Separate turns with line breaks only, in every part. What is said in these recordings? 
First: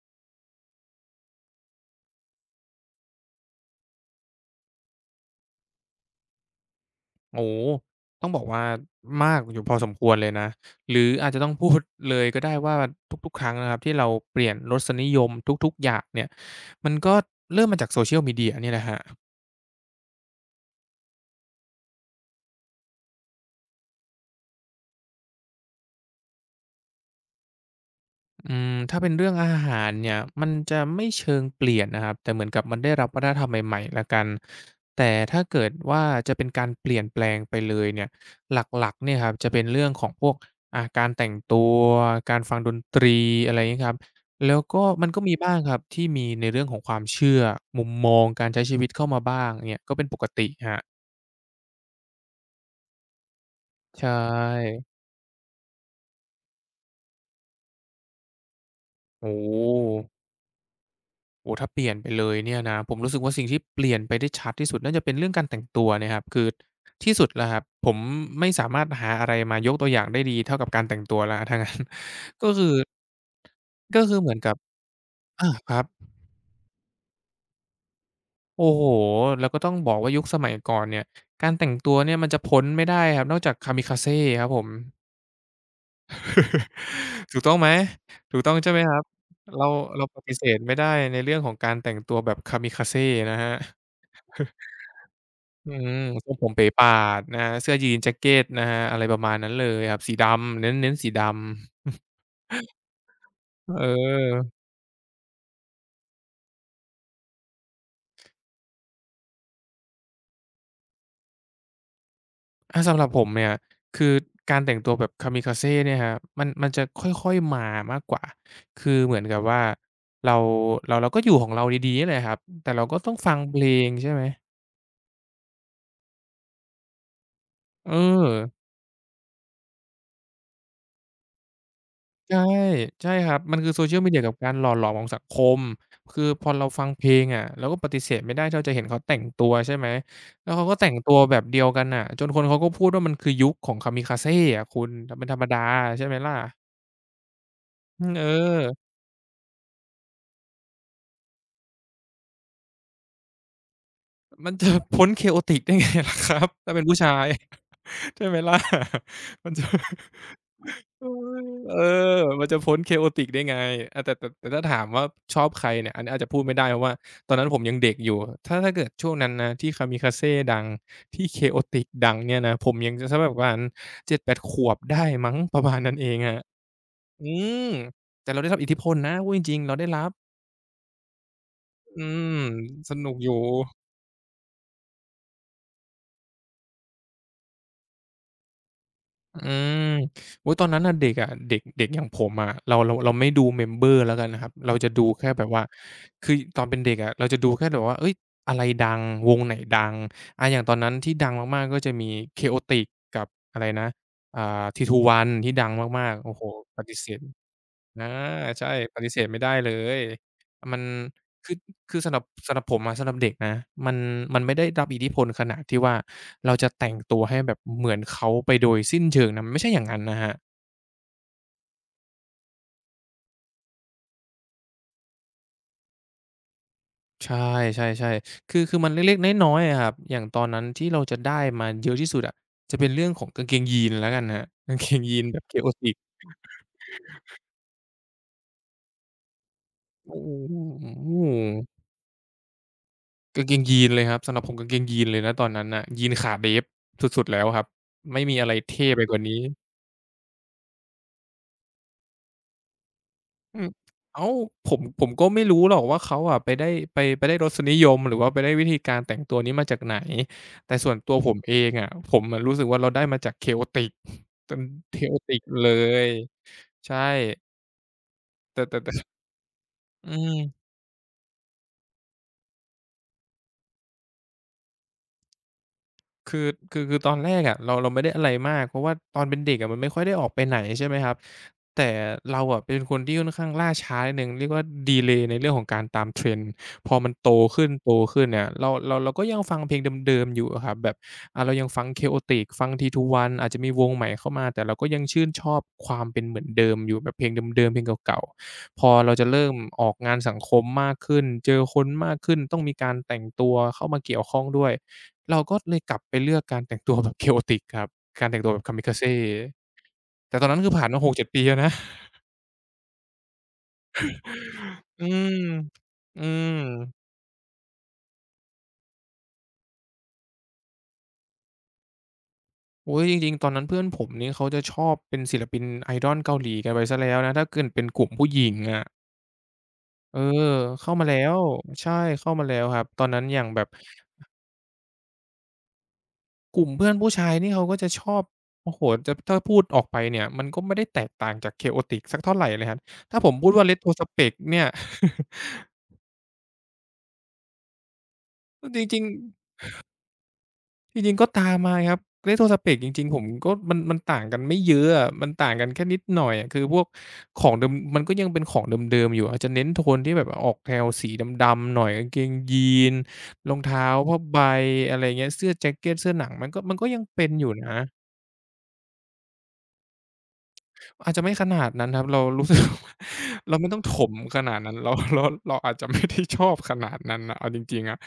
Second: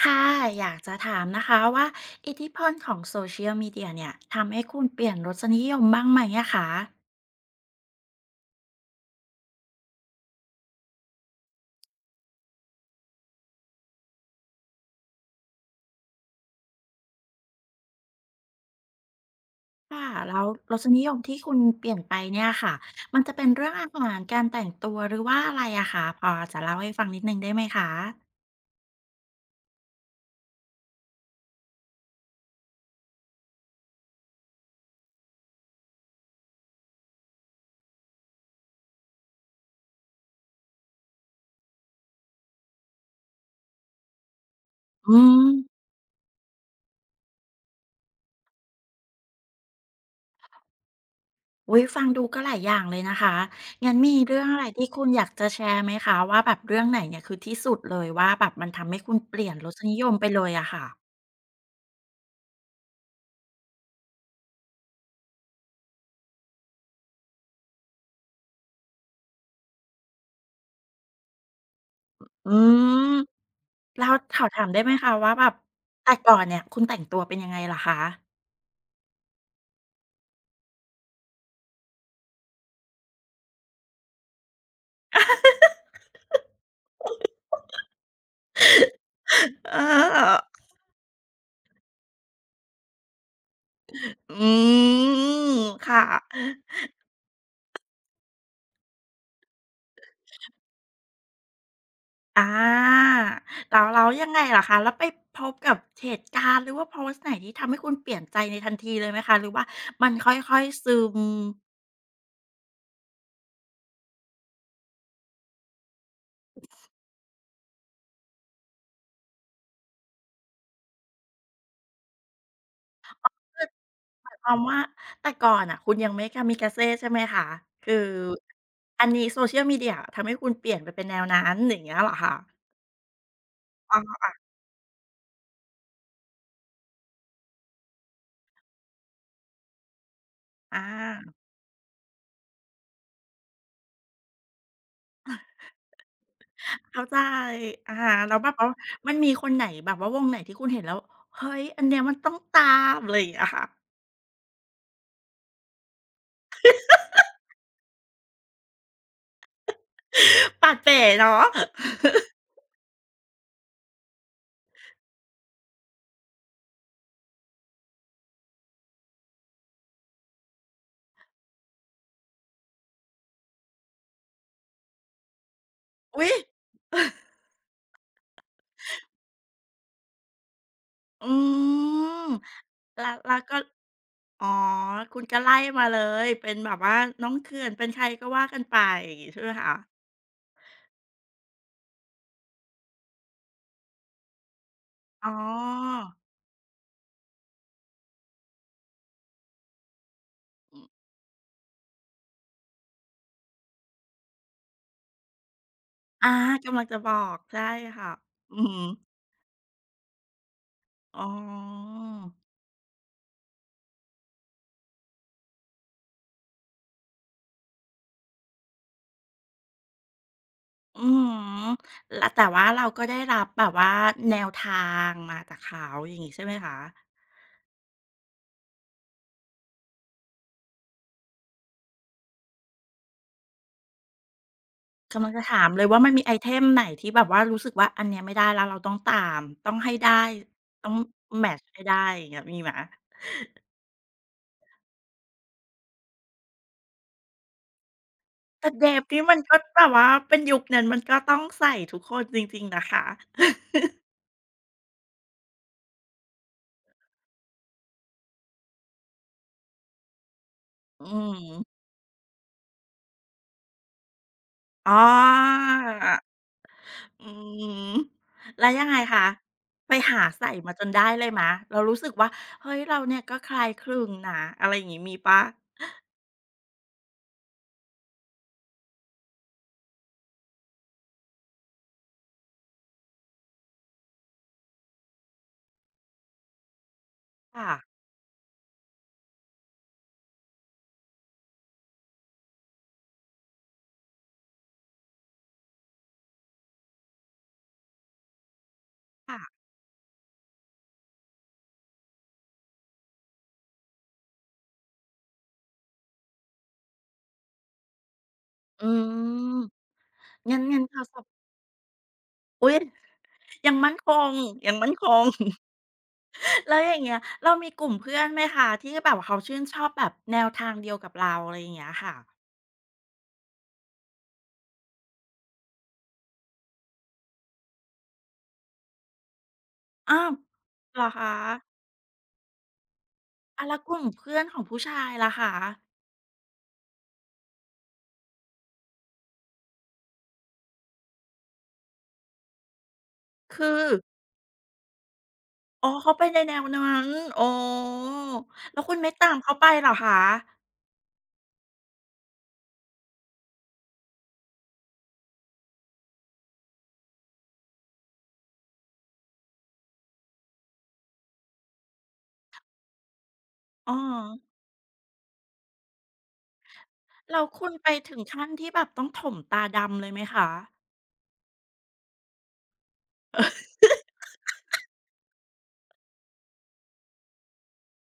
ค่ะอยากจะถามนะคะว่าอิทธิพลของโซเชียลมีเดียเนี่ยทำให้คุณเปลี่ยนรสนิยมบ้างไหมอะคะ
โอ้ต้องบอกว่ามากอยู่พอสมควรเลยนะ หรืออาจจะต้องพูดเลยก็ได้ว่าทุกๆครั้งนะครับที่เราเปลี่ยนรสนิยมทุกๆอย่างเนี่ย มันก็เริ่มมาจาก Social Media เนี่ยแหละครับ
ค่ะแล้วรสนิยมที่คุณเปลี่ยนไปเนี่ยค่ะมันจะเป็นเรื่องอาหารการแต่งตัวหรือว่าอะไรอะคะพอจะเล่าให้ฟังนิดหนึ่งได้ไหมคะ
ถ้าเป็นเรื่องอาหารเนี่ยมันจะไม่เชิงเปลี่ยนนะครับแต่เหมือนกับมันได้รับวัฒนธรรมใหม่ๆแล้วกันแต่ถ้าเกิดว่าจะเป็นการเปลี่ยนแปลงไปเลยเนี่ยหลักๆเนี่ยครับจะเป็นเรื่องของพวกการแต่งตัวการฟังดนตรีอะไรอย่างงี้ครับแล้วก็มัน
อื
ก็มี
ม
บ้างครับที่มีในเรื่องของความเชื่อมุมมองการใช้ชีวิตเข้ามาบ้างเงี้ยก็เป็นปกติครับ
อุ๊ยฟังดูก็หลายอย่างเลยนะคะงั้น
ใช
มีเรื่องอะไร
่
ที่คุณอยากจะแชร์ไหมคะว่าแบบเรื่องไหนเนี่ยคือที่สุดเลยว่าแบบมันทำให้คุณ
โอ้
เปลี่
โฮ
ยนรสนิยมไปเลยอะค่ะ
โอ้ถ้าเปลี่ยนไปเลยเนี่ยนะผมรู้สึกว่าสิ่งที่เปลี่ยนไปได้ชัดที่สุดน่าจะเป็นเรื่องการแต่งตัวเนี่ยครับคือที่สุดแล้วครับผมไม่สามารถหาอะไรมายกตัวอย่างได้ดีเท่ากับการแต่งตัวแล้วั้า งนั้น ก็
อื
คือ
ม
ก็
แล้ว
คือเหมื
ข
อน
อ
กับ
ถามได้ไหมคะว่าแบ
อา
บ
ครับ
แต่ก่อนเนี่ยคุณแต่งตัวเป็นยังไงเหรอคะ
โอ้โหแล้วก็ต้องบอกว่ายุคสมัยก่อนเนี่ยการแต่งตัวเนี่ยมันจะพ้นไม่ได้ครับนอกจาก k a m คาเซ e ครับผม ถูกต้องไหมถูกต้องใช่ไหมครับเรา
เอ
เราปฏิเส
า
ธไม่ได้ในเรื่องของการแต่งตัวแบบ k a m คาเซ e นะฮะ
อืม
อืม
ค่ะ
ทรงผมเป๋ป่าดนะครับเสื้อยีนส์แจ็กเกตนะครับอะไรประมาณนั้นเลยครับสีดำเน้นเน้นสีดำ
อาแล้
เ
วแล้วยังไงล
อ
หร
อ
อคะแล้วไปพบกับเหตุการณ์หรือว่าโพสต์ไหนที่ทำให้คุณเปลี่ยนใจในทันทีเลยไหมคะหรือว่ามันค่อยๆซึม
สำหรับผมเนี่ยคือการแต่งตัวแบบ kamikaze เนี่ยครับมันจะค่อยๆมามากกว่าคือเหมือนกับว่าเราเราก็อยู่ของเราดีๆเนี่ยแหละครับแต่เราก็ต้องฟังเพ
คื
ล
อ
งใช่ไหม
หมายความว่าแต่ก่อนน่ะคุณยังไม่ก a m i k a z e ใช่ไหมคะ
เอ
คื
อ
ออันนี้ social media ทำให้คุณเปลี่ยนไปเป็นแนวนั้นอย่างเงี้ยเหรอคะ
ใช่ใช่ครับมันคือ Social Media
อ๋อ
กับการหล่อหลอมของสังคมคือพอเราฟังเพลงอะเราก็ปฏิเสธไม่ได้ที่เราจะเห็นเขาแต่งตัวใช่ไหมแล้วเขาก็
อ
แต่งตัว
า
แบบเดียวกันน่ะจนคนเขาก็พูดว่ามันคือยุคของ Kamikaze อะคุณมันเป็นธรรมดาใช่ไหมล่ะ
เข้าใจอะ
อืมเออ
แล้วแบบว่ามันมีคนไหนแบบว่าวงไหนที่คุณเห็นแล้ว เฮ้ย อันเนี้ยมันต้องตามอะไรอย่างเงี้ยค่ะ
มันจะพ้น chaotic ได้ไงล่ะครับถ้าเป็นผู้ชาย ใช่ไหมล่ะมันจะ
ปาเป๋
เออ
เนาะ
เออมันจะพ้น chaotic ได้ไงแต่ถ้าถามว่าชอบใครเนี่ยอันนี้อาจจะพูดไม่ได้เพราะว่าตอนนั้นผมยังเด็กอยู่ ถ้าถ้าเกิดช่วงนั้นนะที่ Kamikaze ดังที่ chaotic ดังเนี่ยนะผมยังจะสักประมาณ7-8ขวบได้มั้งประมาณนั้นเอง
อุ๊
ค
ย
รับอืมแต่เราได้รับอิทธิพลนะพูดจริงๆเราได้รับ
อื
อื
ม
ม ส
แล้
นุก
ว
อยู่
แล้วก็ อ๋อ คุณก็ไล่มาเลย เป็นแบบว่าน้องเขื่อนเป็นใครก็ว่ากันไปอย่างงี้
อื
ใช่ไหมคะ
มอุ๊ยตอนนั้นน่ะเด็กอะเด็กเด็กอย่างผมอะเราไม่ดู Member แล้วกันนะครับเราจะดูแค่
อ๋อ
แบบว่าคือตอนเป็นเด็กอะเราจะดูแค่แบบว่าเฮ้ยอะไรดังวงไหนดังอย่างตอ
อื
น
อ
นั้นที่ดังมากๆก็จะมี Chaotix กับอะไรนะT21 ที่ดังมากๆโอ้
อา
โฮป
กำลัง
ฏิ
จะ
เส
บ
ธ
อก ใช่
อา
ค่ะอือ
ใช่
ฮึ
ปฏิเสธไม่ได้เลยมัน
อ๋
คือคือ
อ
สำหรับสำหรับผมอะสำหรับเด็กนะมันมันไม่ได้รับอิทธิพลขนาดที่ว่าเราจะแต่งตัวให้แบบเหมือนเขาไปโดยสิ้นเชิงนะมันไม่ใช่อย่างนั้นนะครับ
อืมแล้วแต่ว่าเราก็ได้รับแบบว่าแนวทางมาจากเขาอย่างนี้ใช่ไหมคะ
ใช่ๆๆคือมันเล็กๆน้อยๆอะครับอย่างตอนนั้นที่เราจะได้มาเยอะที่สุดอะจะเป็นเรื่องของกางเกงยีนส์แล้วกันครับกางเกงยีน
กำลั
ส์
ง
แบ
จะ
บ
ถามเลย
chaotic
ว่ามันมีไอเทมไหนที่แบบว่ารู้สึกว่าอันเนี้ยไม่ได้แล้วเราต้องตามต้องให้
โอ้
ได้ต้อง
โฮ
แมทช์ให้ได้อย่างเงี้ยมีไหม
กางเกงยีนส์เลยครับสำหรับผมกางเกงยีนส์เลยนะตอนนั้นน่ะยีนส์ขาเดฟสุดๆแล้วครับไม่มีอะไร
แต่
เท่
เด
ไป
ฟ
กว่า
นี่มัน
นี้
ก็แบบว่าเป็นยุคนั้นมันก็ต้องใส่ทุกคนจริงๆนะคะ
อืม อ้าวผมก็ไม่รู้หรอกว่าเขาอะไปได้รสนิยมหรือว่าไปได้วิธีการแต่งตัวนี้มาจากไหนแต่ส่วน
อื
ตัวผม
ม
เองอะผมอะรู้สึกว่าเราได้มาจาก chaotic จน
อ๋
chaotic
อ
เลยใช่
อืม
แต่
แล้ว
แต่
ยัง
แต่
ไงคะไป
อื
หาใส่
ม
มาจนได้เลยไหมเรารู้สึกว่าเฮ้ยเราเนี่ยก็คล้ายคลึงนะอะไรอย่างงี้มีเปล่า
คือคือตอนแรกอะเราไม่ได้อะไรมากเพราะว่าตอนเป็นเด็กอะมันไม่ค่อยได้ออกไปไหนใช่ไหมครับแต่เราอะเป็นคนที่ค่อนข้างล่าช้านิดหนึ่งเรียกว่าดีเลย์ในเรื่องของการตาม trend พอมันโตขึ้
ค่ะ
นโตขึ้นเนี่ยเราเราเราก็ยังฟังเพลงเดิมๆอยู่อะครับแบบเรายังฟัง Chaotix ฟัง T2One อาจจะมีวงใหม่เข้ามาแต่เราก็ยังชื่นชอบความเป็นเหมือนเดิมอยู่แบบเพลงเดิมๆเพลงเก่าๆพอเราจะเริ่ม
ค่ะ
ออกงานสังคมมากขึ้นเจอคนมากขึ้นต้องมีการแต่งตัวเข้ามาเกี่ยวข้องด้วย เราก็เลยกลับไปเลือกการแต่งตัวแบบ chaotic ครับการแต่งตัวแบบ
อื
kamikaze
ม
แต่ตอน
งั้
นั้น
น
คือ
งั้น
ผ่านมา
เราสอบ
6-7ปีแล้วนะ
อุ๊ยยังมั่นคงยังมั่น
อื
คง
มอืม
แล้วอย่างเงี้ยเรามีกลุ่มเพื่อนไหมคะที่แบบเขาชื่นชอบแบบแนวทางเดียวกับเราอะไรอย่างเงี้ยค่ะ
โอ๊ยจริงๆตอนนั้นเพื่อนผมนี่เขาจะชอบเป็นศิลปิน Idol เกาหลีกันไปเสียแล้วนะถ้าเกิดเป็นกลุ่มผู้หญิงอะเออ
อ้าว
เข้า
เหร
มา
อ
แล้
คะ
วใช่เข้ามาแล้วครับตอนนั้นอย่างแบ
อา
บ
แล้วกลุ่มเพื่อนของผู้ชายล่ะคะ
กลุ่มเพื่อนผู้ชายนี่เขาก็จะชอบโอ้โฮจะถ้าพูดออกไปเนี่ยมันก็ไม่ได้แตกต่างจาก chaotic สักเท่าไรเลยครับถ้าผมพูดว่า
คือ
Retrospect เนี่ย
อ๋อเขาไปในแนวนั้นอ๋อ
จ
แล้วคุ
ริ
ณ
ง
ไม่ตาม
ๆ
เขาไปเหรอคะ
จริงๆก็ตามมาครับ Retro Spec จริงๆผมก็มันต่างกันไม่เยอะอะมันต่างกันแค่นิดหน่อยอะคือพวกของเดิมมันก็ยังเป็นของเดิมๆอยู่อาจจะเน้นโทนที่แบบออกแนวสีดำๆหน่อยกางเกงยีนส์รองเท้า
อ๋อ
ผ้าใบอะไรอย่างเงี้ยเสื้อแจ็กเกตเสื้อหนังมันก็ยัง
เ
เป็น
แล้
อ
ว
ยู่
คุ
นะ
ณไปถึงขั้นที่แบบต้องถมตาดำเลยไหมคะ
อาจจะไม่ขนาดนั้นครับเรารู้สึก ว่าเราไม่ต้องถมขนาดนั้นเรา เราเราอาจจะไม่ได้ชอบขนาดนั้นนะเอาจริงๆอะ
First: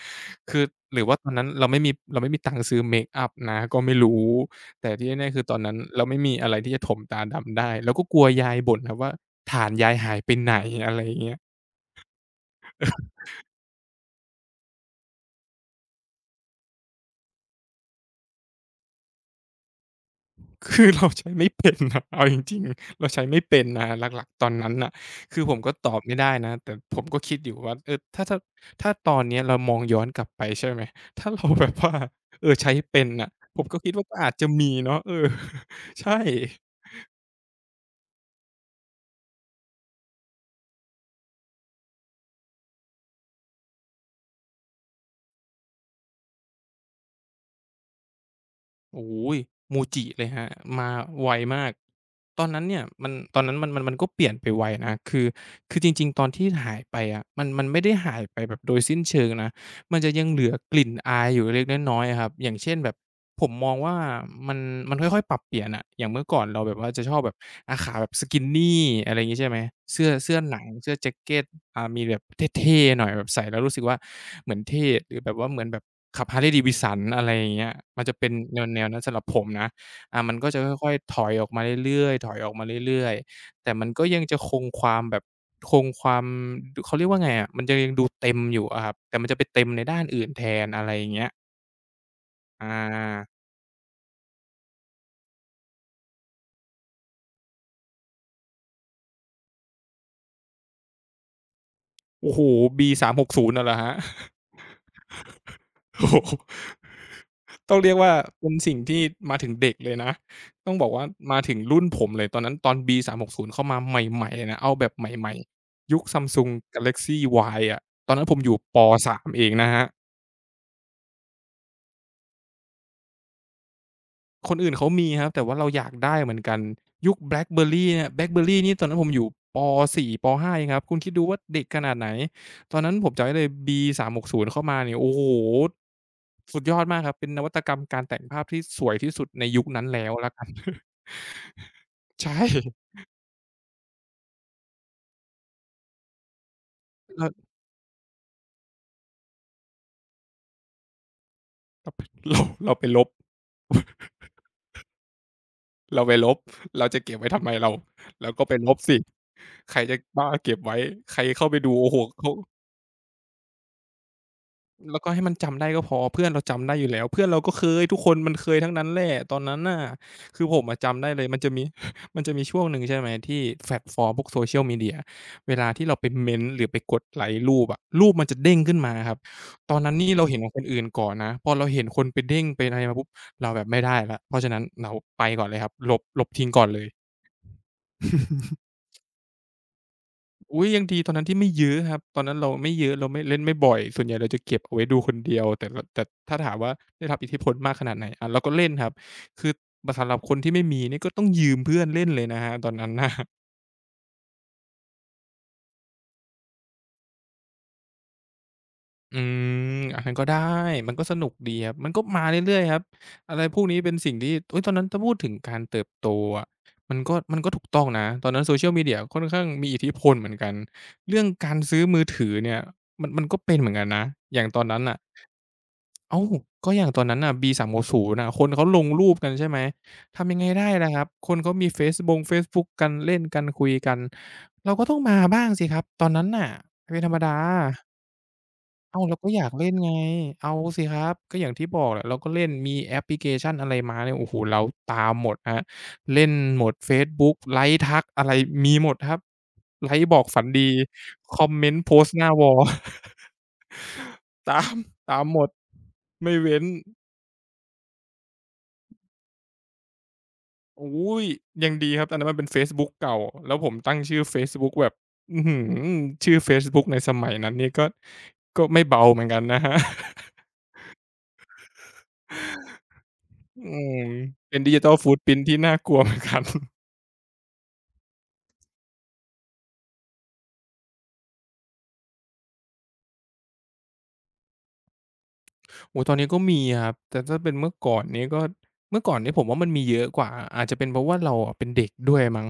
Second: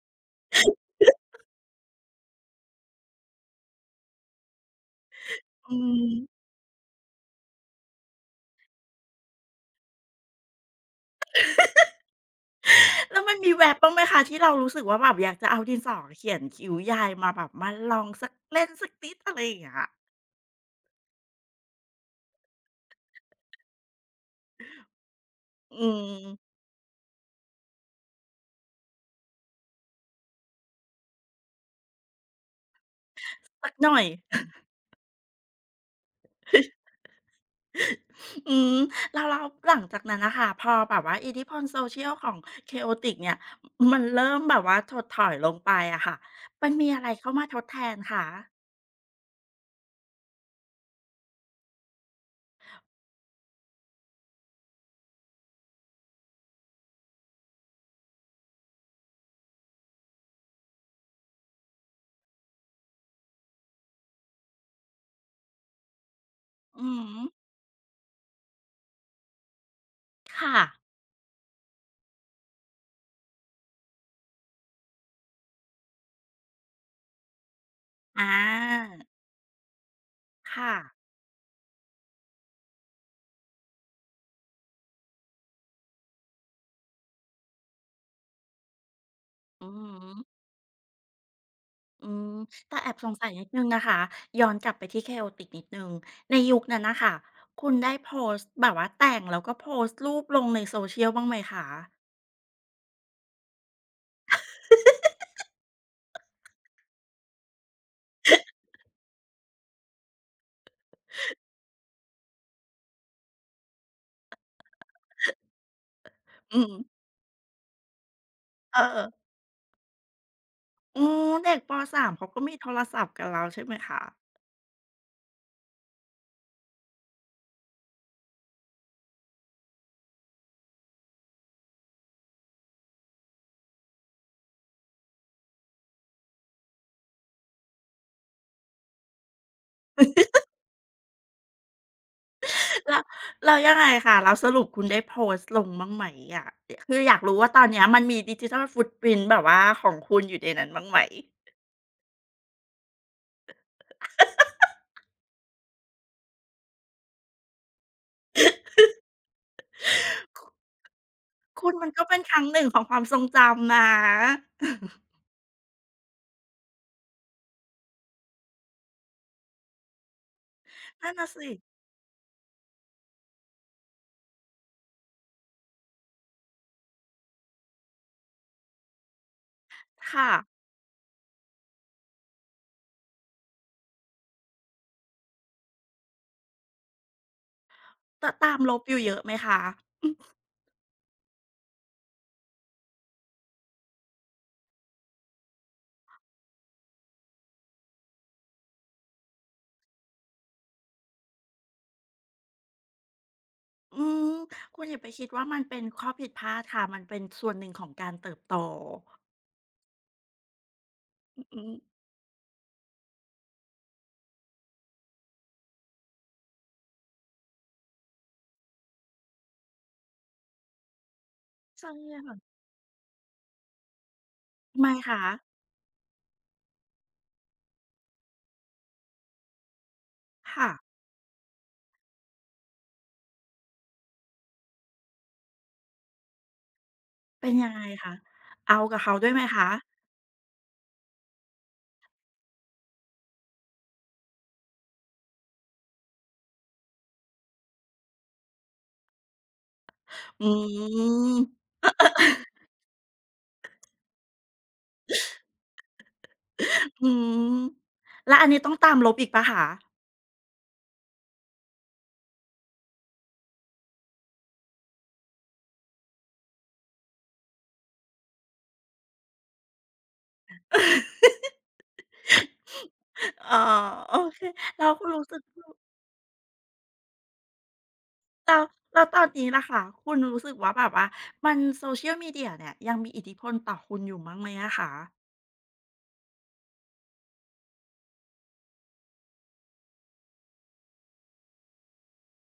คือหรือว่าตอนนั้นเราไม่มีตังค์ซื้อเมกอัปนะก็ไม่รู้แต่ที่แน่ๆคือตอนนั้
อื
นเราไม่มี
ม
อะไรที่จะถมตาดำได้เราก็กลัวยายบ่นครับว่าฐานยายหายไปไหนอะไรอย่างเงี้ย
แล้วมันมีแวบบ้างไหมคะที่เรารู้สึกว่าแบบอยากจะเอาดินสอเขียนคิ้วยายมาแบบมาลองสักเล่นสักนิดอะไรอย่างเงี้ย
คือ เราใช้ไม่เป็นนะเอาจริงๆเราใช้ไม่เป็นนะหลักๆตอนนั้นน่ะคือผมก็ต
อื
อบไม่ได้นะ
ม
แต่ผมก็คิดอยู่ว่าเออถ้าตอนเนี้ยเรามองย้อนกลับไปใช่ไหมถ้าเราแบบว่าเออใช้เป็นน่ะผม
สัก
ก็
ห
คิด
น่อย
ว่าก็อาจจะมีเนาะเออ ใช่
อืมแล้วหลังจากนั้นน่ะค่ะพอแบบว่าอิทธิพล Social ของ Chaotix เนี่ยมันเริ่มแบบว่าถดถอยลงไปอะค่ะมันมีอะไรเข้ามาทดแทนคะ
โอ้โฮมูจิเลยครับมาไวมากตอนนั้นเนี่ยมันตอนนั้นมันก็เปลี่ยนไปไวนะคือจริงๆตอนที่หายไปอะมันไม่ได้หายไปแบบโดยสิ้นเชิงนะ มันจะยังเหลือกลิ่นอายอยู่เล็กๆน้อยๆอะครับอย่างเช่นแบบผมมองว่ามันมันค่อยๆปรับเปลี่ยนอะอย่างเมื่อก่อนเราแบบว่า
อื
จะชอบ
ม
แบบอาขาแบบสกินนี่อะไรอย่างงี้ใช่ไหมเสื้อห
ค่ะ
นังเสื้อแจ็กเกตอ่ามีแบบเท่ๆหน่อยแบบใส่แล้วรู้สึกว่าเหมือนเท่หรือแบบว่าเหมือนแบบขับ Harley Davidson อะไรอย่างเงี้ยมันจะเป็น
อา
แนวๆนั้นสำหรับผมนะอ่ามันก็จะ
ค่ะ
ค่อยๆถอยออกมาเรื่อยๆถอยออกมาเรื่อยๆ แต่มันก็ยังจะคงความแบบคงความดเขาเรียกว่าไงอะมันจะยังดูเต็มอยู่อะครับแต่มันจะไปเต็
อื
มในด้านอื่น
ม
แทนอะไรอย่างเงี้ย
อืม
อ
แต่แอบสงสัยนิ
า
ดหนึ่งนะคะย้อนกลับไปที่ Chaotix นิดหนึ่ง ในยุคนั้นนะคะคุณได้โพสต์แบบว่าแต่งแล้วก็โพสต์รูปลงใน Social บ้างไหมคะ
โอ้โฮ B360 น่ะเหรอครับ โอ้โฮต้องเรียกว่าเป็นสิ่งที่มาถึงเด็กเลยนะต้องบอกว่ามาถึงรุ่นผมเลยตอนนั้นตอน B360 เข้ามาใหม่ๆเลยนะเอาแบบใหม่ๆยุค Samsung
อืม
Galaxy Y อะตอนนั้นผมอยู่ป
เออ
3เองนะครับ
อืมเด็กปสามเขาก็มีโทรศัพท์กันแล้วใช่ไหมคะ
คนอื่นเขามีครับแต่ว่าเราอยากได้เหมือนกันยุค BlackBerry เนี่ย BlackBerry นี่ตอนนั้นผมอยู่ป4ป5เองครับคุณคิดดูว่าเด็กขนาดไหนตอนนั้นผมจำได้เลย B360 เข้ามาเนี่ยโอ้โฮสุดยอดมากครับเป็นนวัตกรรมการแต่งภาพที่สวยที่สุดในยุคนั้นแล้วแล้วกันใช่
แล้วยังไงคะแล้วสรุปคุณได้โพสต์ลงบ้างไหมอะคืออ ยาก
เรา
รู้ว่าตอนเนี้ยมันมี Digital Footprint แบบว่าของคุณอยู่ในนั้นบ้างไหม
เราไปเราเราไปลบ เราไปลบเราจะเก็บไว้ทำไมเราก็ไปลบสิใครจะบ้าเก็บไว้ใครเข้าไป
คุ
ดู
ณมั
โอ้
น
โฮ
ก็เป็น
เขา
ครั้งหนึ่งของความทรงจำนะ
แล้วก็ ให้มันจำได้ก็พอเพื่อนเราจำได้อยู่แล้วเพื่อนเราก็เคยทุกคนมันเคยทั้งนั้นแหละตอนนั้นน่ะคือผมอะจำได้
นั่น
เลย
น่ะ
มัน
สิ
จะมี มันจะมีช่วงหนึ่งใช่ไหมที่แพลตฟอร์มพวก Social Media เวลาที่เราไปเมนต์หรือไปกดไลค์รูปอะรูปมันจะเด้งขึ้นมาครับตอนนั้นนี่เรา
ค่ะ
เห็นของคนอื่นก่อนนะพอเราเห็นคนไปเด้งไปอะไรมาปุ๊บเราแบบไม่ได้แล้วเพราะฉะนั้นเราไปก่อนเลยครับลบทิ้งก่อนเลย
แต่ตาม ลบอยู่เยอะไหมคะ
อุ๊ยยังดีตอนนั้นที่ไม่เยอะครับตอนนั้นเราไม่เยอะเราไม่เล่นไม่บ่อยส่วนใหญ่เราจะเก็บเอาไว้ดูคนเดียวแต่ถ้าถามว่าได้รับอิทธิพลมากขนาดไหนเราก็เล่นครับคือบสำหรับคนที่ไม่มีนี่ก็ต้องยืมเพื่อนเล่นเลยนะครับตอนนั้นน่ะ
อืมคุณอย่าไปคิดว่ามันเป็นข้อผิดพลาดค่ะมันเป็นส่วนหนึ่งของการเติบโต
อืมอันนั้นก็ได้มันก็สนุกดี
อื
ค
ม
รับมันก็มาเรื่อยๆครับอะไรพวกนี้เป็นสิ่งที่อุ๊ยตอนนั้นถ้าพูดถึงการเติบโตอะมันก็ถูกต้องนะตอนนั้น Social Media ค่อนข้างมีอิทธิพลเหมือนกันเรื่องการซื้อ
ใช่
มือถือ
ค่ะ
เนี่ยมันก็เป็นเหมือนกันนะอย่างตอนนั้
ทำ
น
ไม
น่ะ
คะ
อ้าวก็อย่างตอนนั้นน่ะ B300 น่ะคนเขาลงรูปกันใช่ไหมทำยังไงได้
ค่ะ
ล่ะครับคนเขามีเฟซบุ๊กกันเล่นกันคุยกันเราก็ต้องมาบ้างสิครับตอนนั้นน่ะเป็นธรรมดา
เป็นยังไงคะเอากั
อ้า
บ
ว
เขา
เราก็
ด้วย
อ
ไหม
ยาก
คะ
เล่นไงเอาสิครับก็อย่างที่บอกแหละเราก็เล่นมีแอปพลิเคชันอะไรมาเนี่ยโอ้โฮเราตามหมดครับเล่นหมดเฟซบุ๊กไลก์ทักอะไรมีหมดครับไลก์บอกฝั
อื
นดีคอมเม
ม
นต์โพสต์หน้าวอล ตามตามหมดไม่เว้น
อืมแล้วอันนี้ต้องตามลบอีกปะ่คะ
อุ๊ยยังดีครับตอนนั้นมันเป็นเฟซบุ๊กเก่าแล้วผมตั้งชื่อเฟซบุ๊กแบบอื้อฮือชื่อเฟซบุ๊กในสมัยนั้นนี่ก็ไม่เบาเหมือนกันนะครับ
อ๋อ
อืม
โอเค
เป็น
แล้ว
Digital
คุณรู้สึ
Footprint
ก
ที่น่ากลัวเหมือนกัน
แล้วตอนนี้ล่ะค่ะ คุณรู้สึกว่าแบบว่า มัน Social Media เชียลมีเดียเนี่ยยังมีอิทธิพลต่อคุณอยู่มั้งไหมอะคะ
โอ้ตอนนี้ก็มีครับแต่ถ้าเป็นเมื่อก่อนนี้ก็เมื่อก่อนนี้ผมว่ามันมีเยอะกว่าอาจจะเป็นเพราะว่าเราอะเป็นเด็กด้วยมั้ง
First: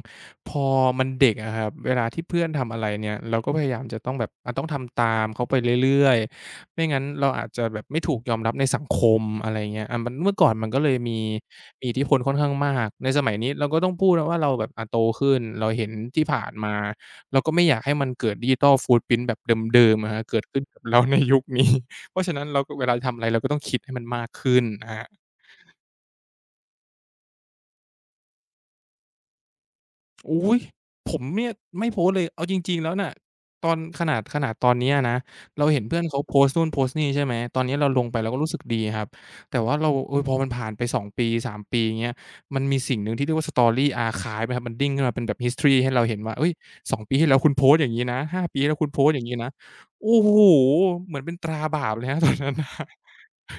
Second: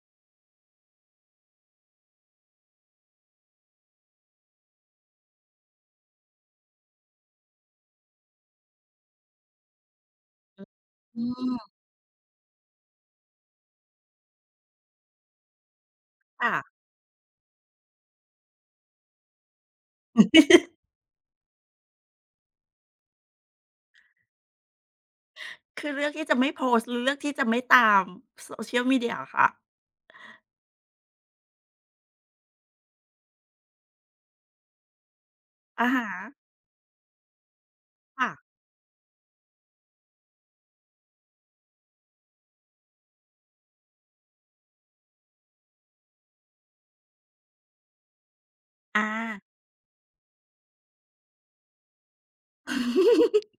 พอมันเด็กอะครับเวลาที่เพื่อนทำอะไรเนี่ยเราก็พยายามจะต้องแบบต้องทำตามเขาไปเรื่อยๆไม่งั้นเราอาจจะแบบไม่ถูกยอมรับในสังคมอะไรเงี้ยมันเมื่อก่อนมันก็เลยมี
อืม
มีอิทธิพลค่อนข้างมากในสมัยนี้เราก็ต้องพูดนะว่าเราแบบโตขึ้นเราเห็นที่ผ่านมา
ค่ะ
เราก็ไม่อยากให้มันเกิด Digital Footprint แบบเดิมๆอะครับเกิดขึ้นกับ เรา ในยุคนี้ เพราะฉะนั้นเราก็เวลาทำอะไรเราก็ต้องคิดให้มันมากขึ้นนะครับ
คือเลือกที่จะไม่โพสต์หรือเลือกที่จะไม่ตาม Social Media เชียลมีเดียเหรอคะ
อุ๊ยผมเนี่ยไม่โพสต์เลยเอาจริงๆแล้วน่ะตอนขนาดตอนเนี้ยนะเราเห็น
อะ
เพื่อน
ฮะ
เขาโพสต์นู่นโพสต์นี่ใช่ไหมตอนนี้เราลงไปเรา
ค่ะ
ก็รู้สึกดีครับแต่ว่าเราพอมันผ่านไป2 ปี 3 ปีอย่างเงี้ยมันมีสิ่งหนึ่งที่เรียกว่า Story Archive อะครับมันดิ้งขึ้นมาเป็นแบบ History ให้เราเห็นว่าเฮ้ย2ปีที่แล้วคุณโพสต์อย่างงี้นะ5ปีที่แล้วคุณโพ
อา
สต์อย่างงี้นะโอ้โฮเหมือนเป็นตราบาปเลยครับตอนนั้นน่ะ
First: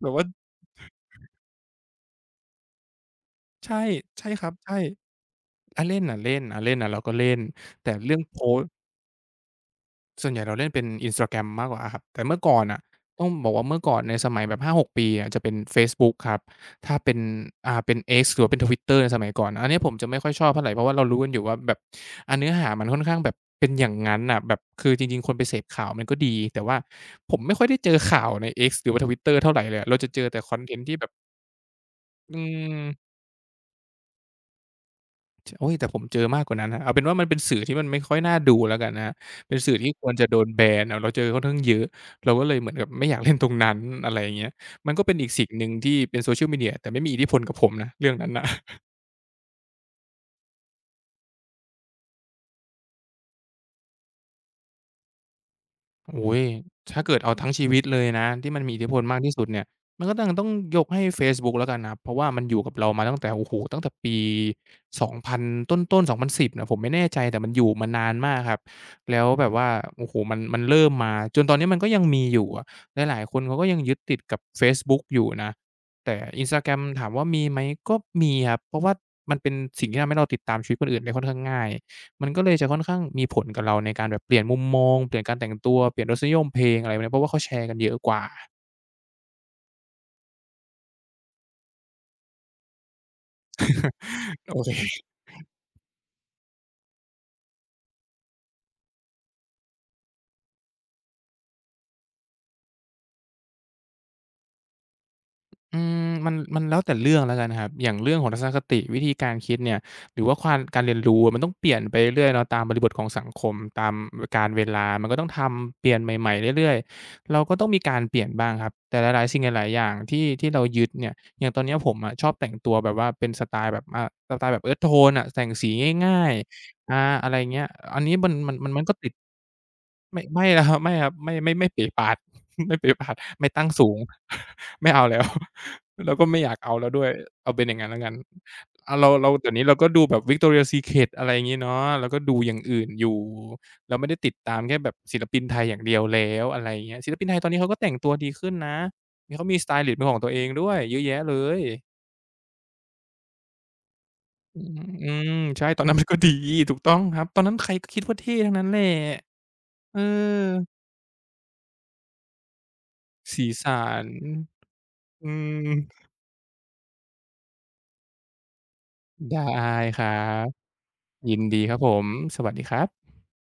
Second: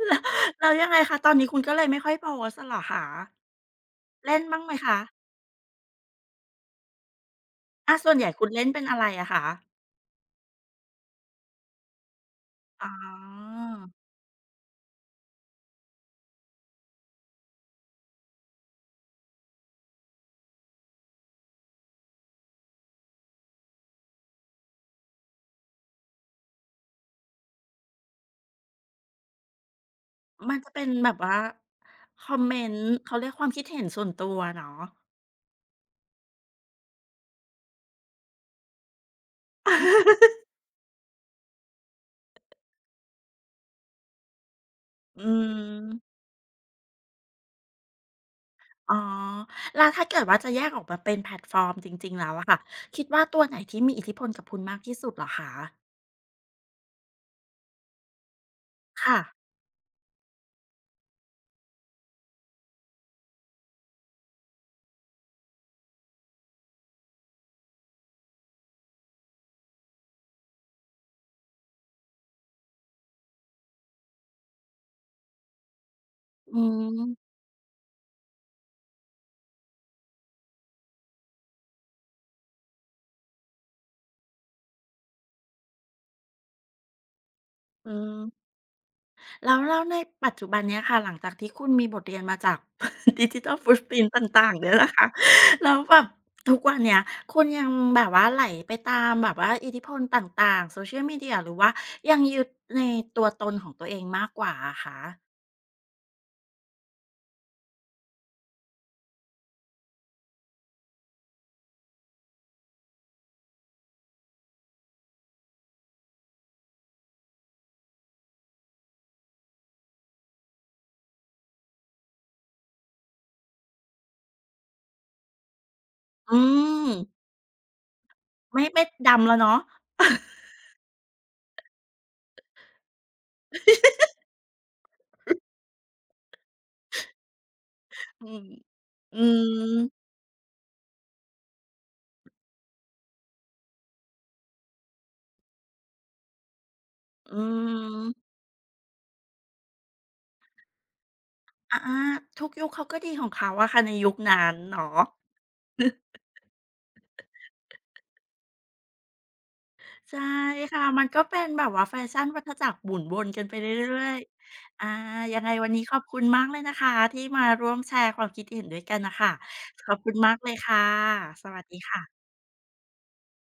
แบบ
แล้ว
ว่า
ยังไงคะ ตอนนี้คุณก็เลยไม่ค่อยโพสต์อะเหรอคะ
ใช่ใช่
เล่
ค
น
รับ
บ้างไหม
ใช่
คะ
เล่นน่ะเล่นเล่นน่ะเราก็เล่นแต่
อาส่
เรื่
วน
อง
ใหญ่
โพ
คุณ
ส
เล่น
ต์
เป็นอะไรอะคะ
ส่วนใหญ่เราเล่นเป็น Instagram มากกว่าครับแต่เมื่อก่อนน่ะ
อ๋
ต้องบอก
อ
ว่าเมื่อก่อนในสมัยแบบ5-6ปีอะจะเป็นเฟซบุ๊กครับถ้าเป็นเป็น X หรือว่าเป็น Twitter ในสมัยก่อนอันเนี้ยผมจะไม่ค่อยชอบเท่าไรเพราะว่าเรารู้กันอยู่ว่าแบบเนื้อหามันค่อนข้างแบบเป็นอย่างงั้นน่ะแบบคือจริงๆคนไปเสพข่าวมันก็ดีแต่ว่าผมไม่ค่อยได้เจอข่าวใน X หรือว่า Twitter เท่าไรเลยอะเราจะเจอแต่ค
มั
อ
น
นเท
จะ
น
เป็
ต์
น
ที่แบ
แบ
บ
บว่าค
อื
อมเมนต์
ม
เขาเรียกความคิดเห็นส่วนตัวเนาะ
โอ๊ยแต่ผมเจอมากกว่านั้นครับเอาเป็นว่ามันเป็นสื่อที่มันไม่ค่อยน่าดูแล้วกันนะครับเป็นสื่อที่ควรจะ โดนแบนอะเราเจอค่อนข้างเยอะเราก็เลยเหมือนกับไม่อยากเล่นตรงนั้นอะไรอย่างเงี้ยมันก็เป็น
อื
อีกสิ่งหนึ่งที่
ม
เป็น Social Media แต่ไม่มีอิทธิพลกับผมนะเรื่องนั้นน่ะ
อ๋อแล้วถ้าเกิดว่าจะแยกออกมาเป็นแพลตฟอร์มจริงๆแล้วอะค่ะ คิดว่าตัวไหนที่มีอิทธิพลกับคุณมากที่สุดเหรอคะ
โอ้โฮถ้าเกิดเอาทั้งชีวิตเลยนะที่มันมีอิทธิพลมา
ค่ะ
กที่สุดเนี่ย มันก็ต้องยกให้เฟซบุ๊กแล้วกันครับเพราะว่ามันอยู่กับเรามาตั้งแต่โอ้โฮตั้งแต่ปี2000ต้นๆ2010นสิบน่ะผมไม่แน่ใจแต่มันอยู่มานานมากครับแล้วแบบว่าโอ้โฮมันเริ่มมาจนตอนนี้มันก็ยังมีอยู่อะหลายๆคนเขาก็ยังยึดติดกับเฟซบุ๊กอยู่นะแต่อินส
อื
ตาแกรมถามว่า
ม
มีไหมก็มีครับเพราะว่ามันเป็นสิ่งที่ทำให้เราติดตามชีวิตคนอื่นได้ค่อนข้างง่าย มันก็เลยจะค่อนข้างมีผลกับเราในการแบบเปลี่ยนมุมมองเปลี่ยนการแต่งตัวเปลี่ยนรสนิยมเพลงอะไรแบบเนี้ยเพราะว่าเขาแชร์กันเย
อื
อะก
ม
ว่า
แล้วในปัจจุบันเนี้ยค่ะ หลังจากที่คุณมีบทเรียนมาจาก Digital Footprint ต่าง
โอ
ๆเนี่ยนะ
เค
คะ แล้วแบบทุกวันเนี้ยคุณยังแบบว่าไหลไปตามแบบว่าอิทธิพลต่างๆ Social Media หรือว่ายังยึดในตัวตนของตัวเองมากกว่าอะคะ
อืมมันแล้วแต่เรื่องแล้วกันนะครับอย่างเรื่องของทัศนคติวิธีการคิดเนี่ยหรือว่าความการเรียนรู้มันต้องเปลี่ยนไปเรื่อยๆเนาะตามบริบทของสังคมตามการเวลามันก็ต้องทำเปลี่ยนใหม่ๆเรื่อยๆเราก็ต้องมีการเปลี่ยนบ้างครับแต่หลายๆสิ่งหลายๆอย่างที่เรายึดเนี่ยอย่างตอนเนี้ยผมอะชอบแต่งตัวแบบว่าเป็นสไตล์แบบสไตล์แบบเอิร์ธโทนอะแต่งสีง่าย
อืม
ๆอะไรเงี้ยอันนี้มันมัน
ไม่
มันมั
ไม่
นก็ติด
ดำแล้วเนาะ
ไม่ไม่แล้วครับไม่ครับไม่ไม่ไม่ปี่ปาด ไม่ปี่ปาดไม่ตั้งสูง ไม่เอาแล้ว แล้วก็ไม่อยากเอาแล้วด้วยเอาเป็นอย่างงั้นแล้วกัน
อืม
เรา
อื
เราเดี๋ยวนี้เราก็
ม
ดูแบบ Victoria's Secret อะไรอย่างงี้เนาะเราก็ดูอย่างอื่นอยู่เราไม่ได้ติดตามแค่แบบศิลปินไทยอย่างเดียวแล้วอะไรอย่างเงี้ยศิลปินไท
อื
ยตอนนี้เขาก็แต่ง
ม
ตัวดีขึ้นนะมีเขามีสไตลิสต์เป็นของตัวเองด้วยเยอะแยะเลย
อาๆทุกยุคเขาก็ดีของเขาอะค่ะในยุคนั้น
อืม
เนาะ
อืมใช่ตอนนั้นมันก็ดีถูกต้องครับตอนนั้นใครก็คิดว่าเท่ทั้งนั้นแหละเออ
ใช่ค่ะมันก็เป็นแบบว่าแฟชั่นวัฏจักรหมุนวนกัน
สี
ไปเ
สั
รื่
น
อยๆอา
อื
ยังไง
ม
วันนี้ขอบคุณมากเลยนะคะที่มาร่วมแชร์ความคิดเห็นด้วยกันน่ะค่ะ
ได้
ขอ
ค
บ
รั
คุณมาก
บ
เลยค่ะ
ยิน
สวั
ดี
ส
ค
ดี
รับผม
ค่ะ
สวัสดีครับ